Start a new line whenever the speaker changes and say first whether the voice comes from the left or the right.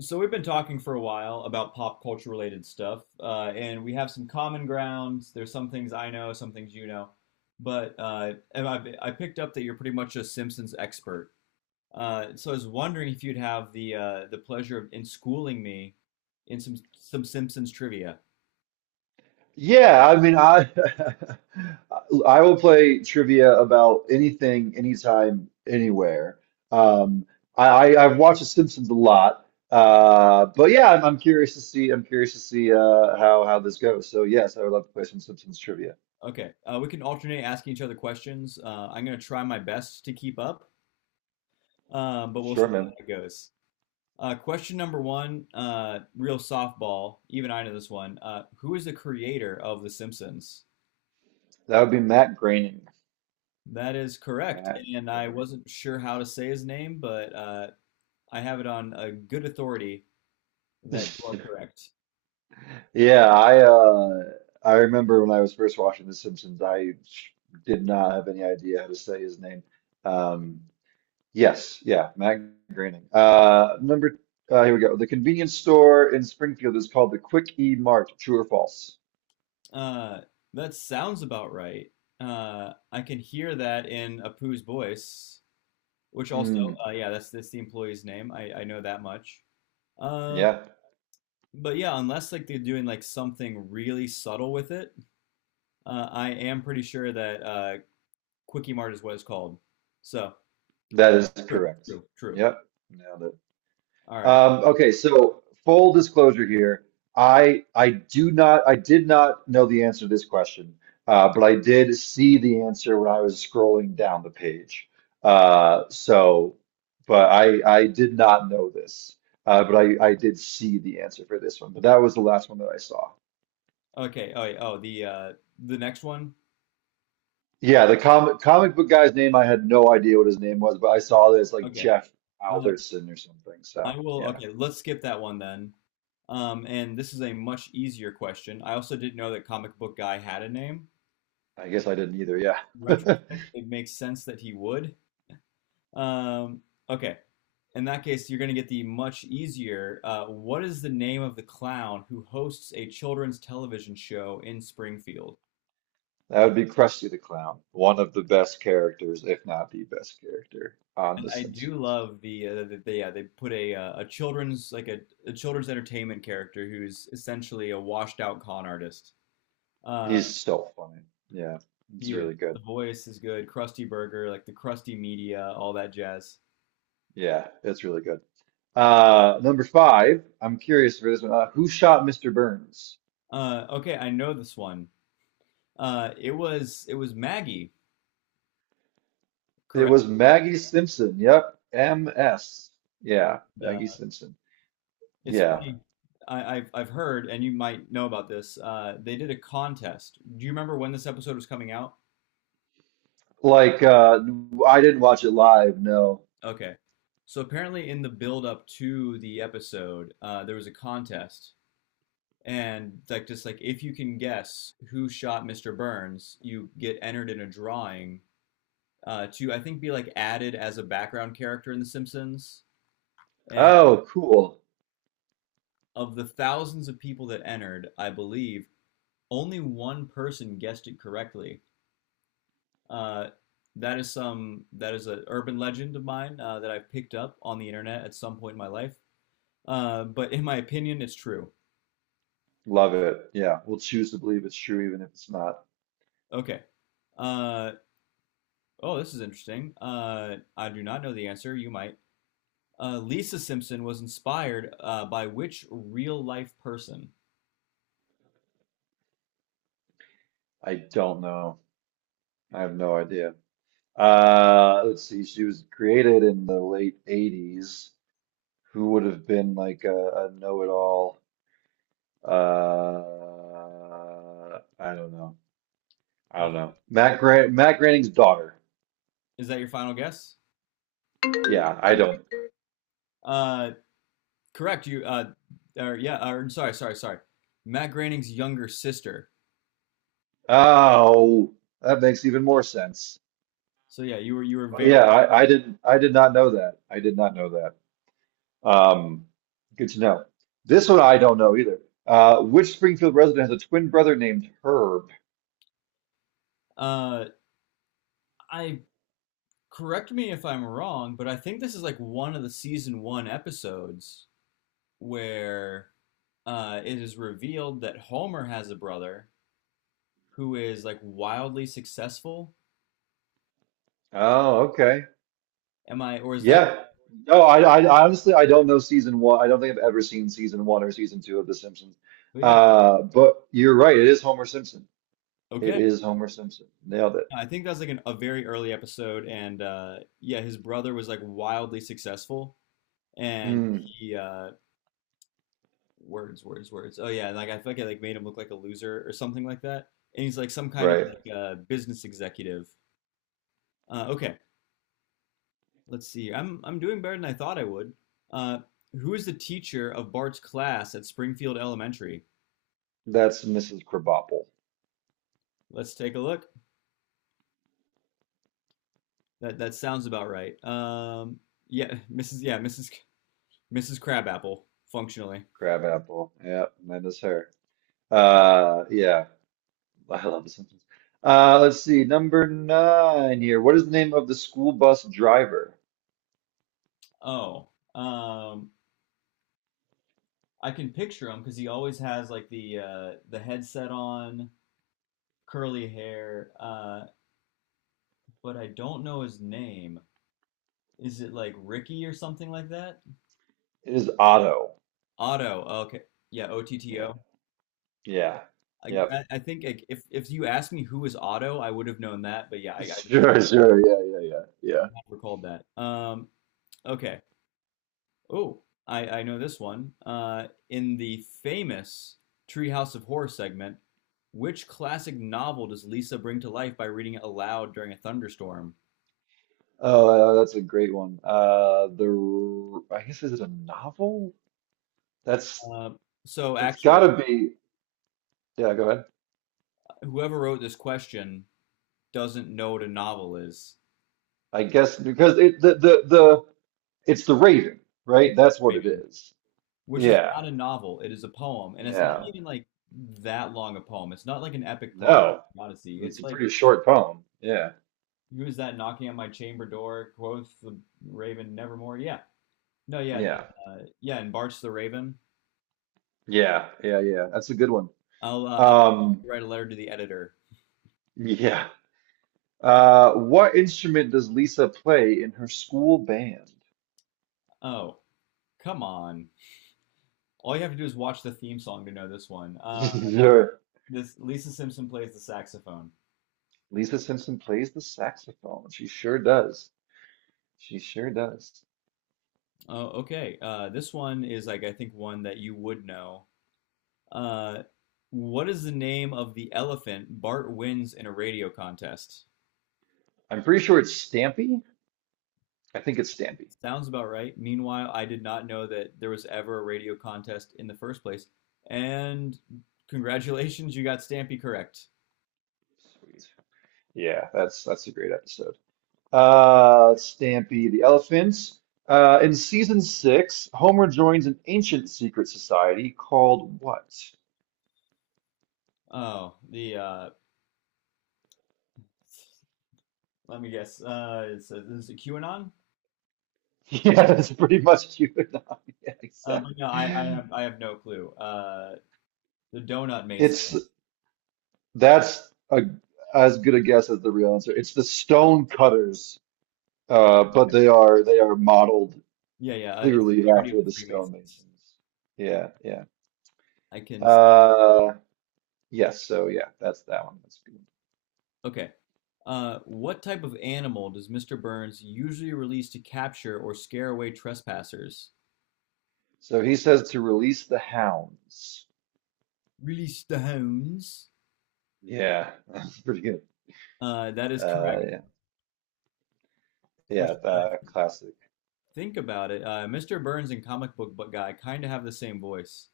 left: So we've been talking for a while about pop culture related stuff, and we have some common grounds. There's some things I know, some things you know, but I picked up that you're pretty much a Simpsons expert. So I was wondering if you'd have the pleasure of in schooling me in some Simpsons trivia.
right: Yeah, I mean, I I will play trivia about anything, anytime, anywhere. Um, I, I've watched The Simpsons a lot, but yeah, I'm curious to see. I'm curious to see how this goes. So yes, I would love to play some Simpsons trivia.
left: Okay, we can alternate asking each other questions. I'm gonna try my best to keep up, but we'll
right: Sure,
left: see
right: man.
left: how it goes. Question number one, real softball. Even I know this one. Who is the creator of The Simpsons?
right: That would be Matt Groening.
left: That is correct,
right: Matt
left: and I
right: Groening.
left: wasn't sure how to say his name, but I have it on a good authority that you
right: Yes.
left: are correct.
right: Yeah, I remember when I was first watching The Simpsons, I did not have any idea how to say his name. Um, Yes, yeah, Matt Groening. Here we go. The convenience store in Springfield is called the Quick E Mart. True or false?
left: Uh, that sounds about right. I can hear that in Apu's voice, which also,
right: Mm,
left: yeah, that's the employee's name. I know that much. Um,
right: yeah,
left: but yeah, unless like they're doing like something really subtle with it, I am pretty sure that Quickie Mart is what it's called. So
right: that is
left: true,
right: correct.
left: true, true.
right: Yep, nailed it.
left: All right.
right: Okay, so full disclosure here, I do not I did not know the answer to this question, but I did see the answer when I was scrolling down the page. Uh, so, but I did not know this, but I did see the answer for this one. But that was the last one that I saw.
left: Okay. Oh, yeah. Oh, the next one.
right: Yeah, the comic book guy's name I had no idea what his name was, but I saw this like
left: Okay.
right: Jeff
left: Uh,
right: Alderson or something.
left: I
right: So
left: will.
right: yeah,
left: Okay, let's skip that one then. And this is a much easier question. I also didn't know that Comic Book Guy had a name.
right: I guess I didn't either. Yeah.
left: In retrospect, it makes sense that he would. Um, okay. In that case, you're going to get the much easier. What is the name of the clown who hosts a children's television show in Springfield?
right: That would be Krusty the Clown, one of the best characters, if not the best character on
left: And
right: The
left: I do
right: Simpsons.
left: love the, the yeah they put a children's like a children's entertainment character who's essentially a washed out con artist. Uh,
right: He's so funny. Yeah, it's
left: he is.
right: really
left: The
right: good.
left: voice is good. Krusty Burger, like the Krusty media, all that jazz.
right: Yeah, it's really good. Number five, I'm curious for this one. Who shot Mr. Burns?
left: Okay, I know this one. It was Maggie,
right: It
left: correct?
right: was Maggie Simpson. Yep, MS. Yeah, Maggie
left: Uh,
right: Simpson.
left: it's
right: Yeah,
left: funny. I've heard, and you might know about this. They did a contest. Do you remember when this episode was coming out?
right: like uh, I didn't watch it live. No.
left: Okay. So apparently in the build up to the episode, there was a contest and like just like if you can guess who shot Mr. Burns, you get entered in a drawing to I think be like added as a background character in The Simpsons. And
right: Oh, cool.
left: of the thousands of people that entered, I believe only one person guessed it correctly. Uh, that is an urban legend of mine that I picked up on the internet at some point in my life. But in my opinion, it's true.
right: Love it. Yeah, we'll choose to believe it's true even if it's not.
left: Okay. Uh, oh, this is interesting. I do not know the answer. You might. Lisa Simpson was inspired by which real life person?
right: I don't know. I have no idea. Let's see. She was created in the late 80s. Who would have been like a know-it-all? I don't know. I don't
left: Uh,
right: know. Matt Grant, Matt Groening's daughter.
left: is that your final guess?
right: Yeah, I don't.
left: Uh, Correct. You. Yeah. Or, sorry. Sorry. Sorry. Matt Groening's younger sister.
right: Oh, that makes even more sense.
left: So yeah, you were very.
right: Yeah, I didn't. I did not know that. I did not know that. Um, Good to know. This one I don't know either. Which Springfield resident has a twin brother named Herb?
left: Uh, I correct me if I'm wrong, but I think this is like one of the season one episodes where it is revealed that Homer has a brother who is like wildly successful?
right: Oh, okay.
left: Am I, or is that?
right: Yeah. No, I don't know season one. I don't think I've ever seen season one or season two of The Simpsons.
left: But yeah,
right: But you're right. It is Homer Simpson. It
left: okay.
right: is Homer Simpson. Nailed it.
left: No, I think that's like an, a very early episode, and yeah, his brother was like wildly successful, and
right: Mm,
left: he words, words, words. Oh yeah, and like I feel like it like made him look like a loser or something like that. And he's like some kind of
right: right.
left: like business executive. Okay, let's see. I'm doing better than I thought I would. Uh, who is the teacher of Bart's class at Springfield Elementary?
right: That's Mrs. Crabapple.
left: Let's take a look. That sounds about right. Yeah, Mrs. Crabapple, functionally.
right: Crabapple. Yeah, that is her. Yeah. I love The Simpsons. Let's see. Number nine here. What is the name of the school bus driver?
left: Oh, um, I can picture him because he always has like the headset on, curly hair. But I don't know his name. Is it like Ricky or something like that?
right: It is Otto.
left: Otto. Okay. Yeah,
right: Yeah.
left: Otto.
right: Yeah.
left: I,
right: Yep.
left: I I think like, if you asked me who is Otto, I would have known that. But yeah, I just
right: Sure, sure. Yeah, yeah, yeah. Yeah.
left: recalled that. Okay. Oh, I know this one. In the famous Treehouse of Horror segment, which classic novel does Lisa bring to life by reading it aloud during a thunderstorm?
right: Oh, that's a great one. The I guess is it a novel? That's
left: Uh, so
right: It's got
left: actually,
right: to be. Yeah, go ahead.
left: whoever wrote this question doesn't know what a novel is.
right: I guess because it's the Raven, right?
left: It's
right: That's what it
left: Raven,
right: is.
left: which is
right: Yeah,
left: not a novel. It is a poem, and it's not
right: yeah.
left: even like that long a poem. It's not like an epic poem,
right: No,
left: Odyssey. It's
right: it's a
left: like
right: pretty short poem. Yeah,
left: who is that knocking on my chamber door? Quoth the Raven, nevermore. Yeah, no, yeah, that,
right: yeah,
left: yeah, and Bart's the Raven.
right: yeah, yeah, yeah. That's a good one.
left: I'll
right: Um,
left: write a letter to the editor.
right: yeah. What instrument does Lisa play in her school band?
left: Oh, come on! All you have to do is watch the theme song to know this one.
right: Sure.
left: This Lisa Simpson plays the saxophone.
right: Lisa Simpson plays the saxophone. She sure does. She sure does.
left: Oh, okay. This one is like I think one that you would know. Uh, what is the name of the elephant Bart wins in a radio contest?
right: I'm pretty sure it's Stampy. I think it's Stampy.
left: Sounds about right. Meanwhile, I did not know that there was ever a radio contest in the first place. And congratulations, you got Stampy correct.
right: Sweet. Yeah, that's a great episode. Stampy the elephant. In season six, Homer joins an ancient secret society called what?
left: Oh, the let me guess. It's is it QAnon?
right: Yeah, that's pretty much QAnon. Yeah,
left: No, I, I
right: exactly.
left: have I have no clue. The Donut Mason.
right: It's that's a, as good a guess as the real answer. It's the Stone Cutters, but they are modeled
left: Yeah, yeah. It's the
right: clearly
left: parody of
right: after
left: the
right: the
left: Freemasons.
right: stonemasons. Yeah, yeah.
left: I can. s-
right: Uh, yes, so yeah, that's that one. That's good.
left: Okay. What type of animal does Mr. Burns usually release to capture or scare away trespassers?
right: So he says to release the hounds.
left: Release the hounds.
right: Yeah, that's pretty good.
left: That is correct.
right: Yeah,
left: Which,
right: yeah, that classic.
left: think about it, Mr. Burns and comic book guy kind of have the same voice.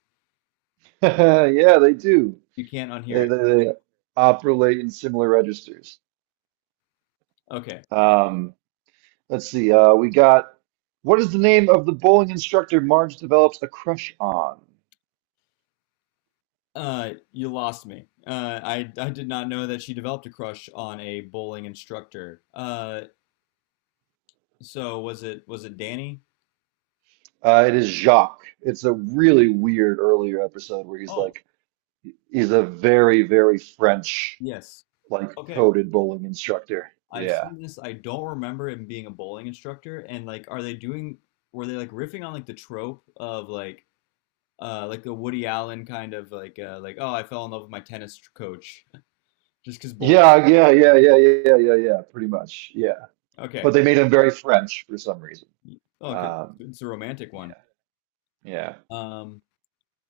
right: Yeah, they do.
left: You can't
right: They,
left: unhear it.
right: they they operate in similar registers.
left: Okay.
right: Um, let's see. We got what is the name of the bowling instructor Marge develops a crush on?
left: You lost me. I I did not know that she developed a crush on a bowling instructor. So was it Danny?
right: It is Jacques. It's a really weird earlier episode where he's
left: Oh,
right: like, he's a very, very French,
left: yes.
right: like,
left: Okay.
right: coded bowling instructor.
left: I've
right: Yeah.
left: seen this. I don't remember him being a bowling instructor. And like, are they doing? Were they like riffing on like the trope of like the Woody Allen kind of like oh I fell in love with my tennis coach just because bowling.
right: Yeah, yeah, yeah, yeah, yeah, yeah, yeah, yeah, pretty much. Yeah.
left: Okay.
right: But they made him very French for some reason.
left: Oh, good.
right: Um,
left: It's a romantic one.
right: yeah, yeah.
left: Um,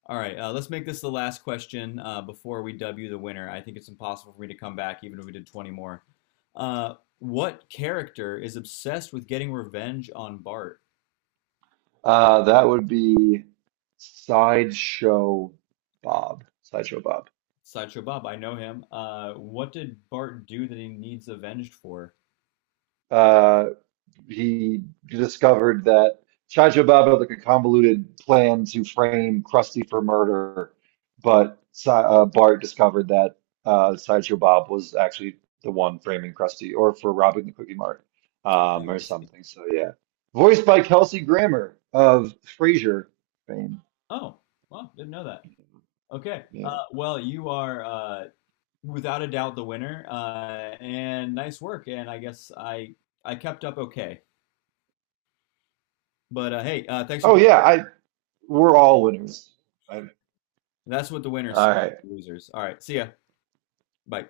left: All right, let's make this the last question before we dub you the winner. I think it's impossible for me to come back, even if we did 20 more. What character is obsessed with getting revenge on Bart?
right: That would be Sideshow Bob. Sideshow Bob.
left: Sideshow Bob, I know him. What did Bart do that he needs avenged for?
right: Uh, he discovered that Chaja Baba had like a convoluted plan to frame Krusty for murder, but Bart discovered that Sideshow Bob was actually the one framing Krusty, or for robbing the Cookie Mart,
left: Oh,
right: or
left: I see.
right: something. So yeah, voiced by Kelsey Grammer of Frasier fame.
left: Oh, well, didn't know that. Okay.
right: Yeah.
left: Well, you are without a doubt the winner, and nice work. And I guess I kept up okay. But hey, thanks for
right: Oh
left: playing.
right: yeah, I we're all winners. I,
left: That's what the winners
right: all
left: say,
right: right.
left: losers. All right, see ya. Bye.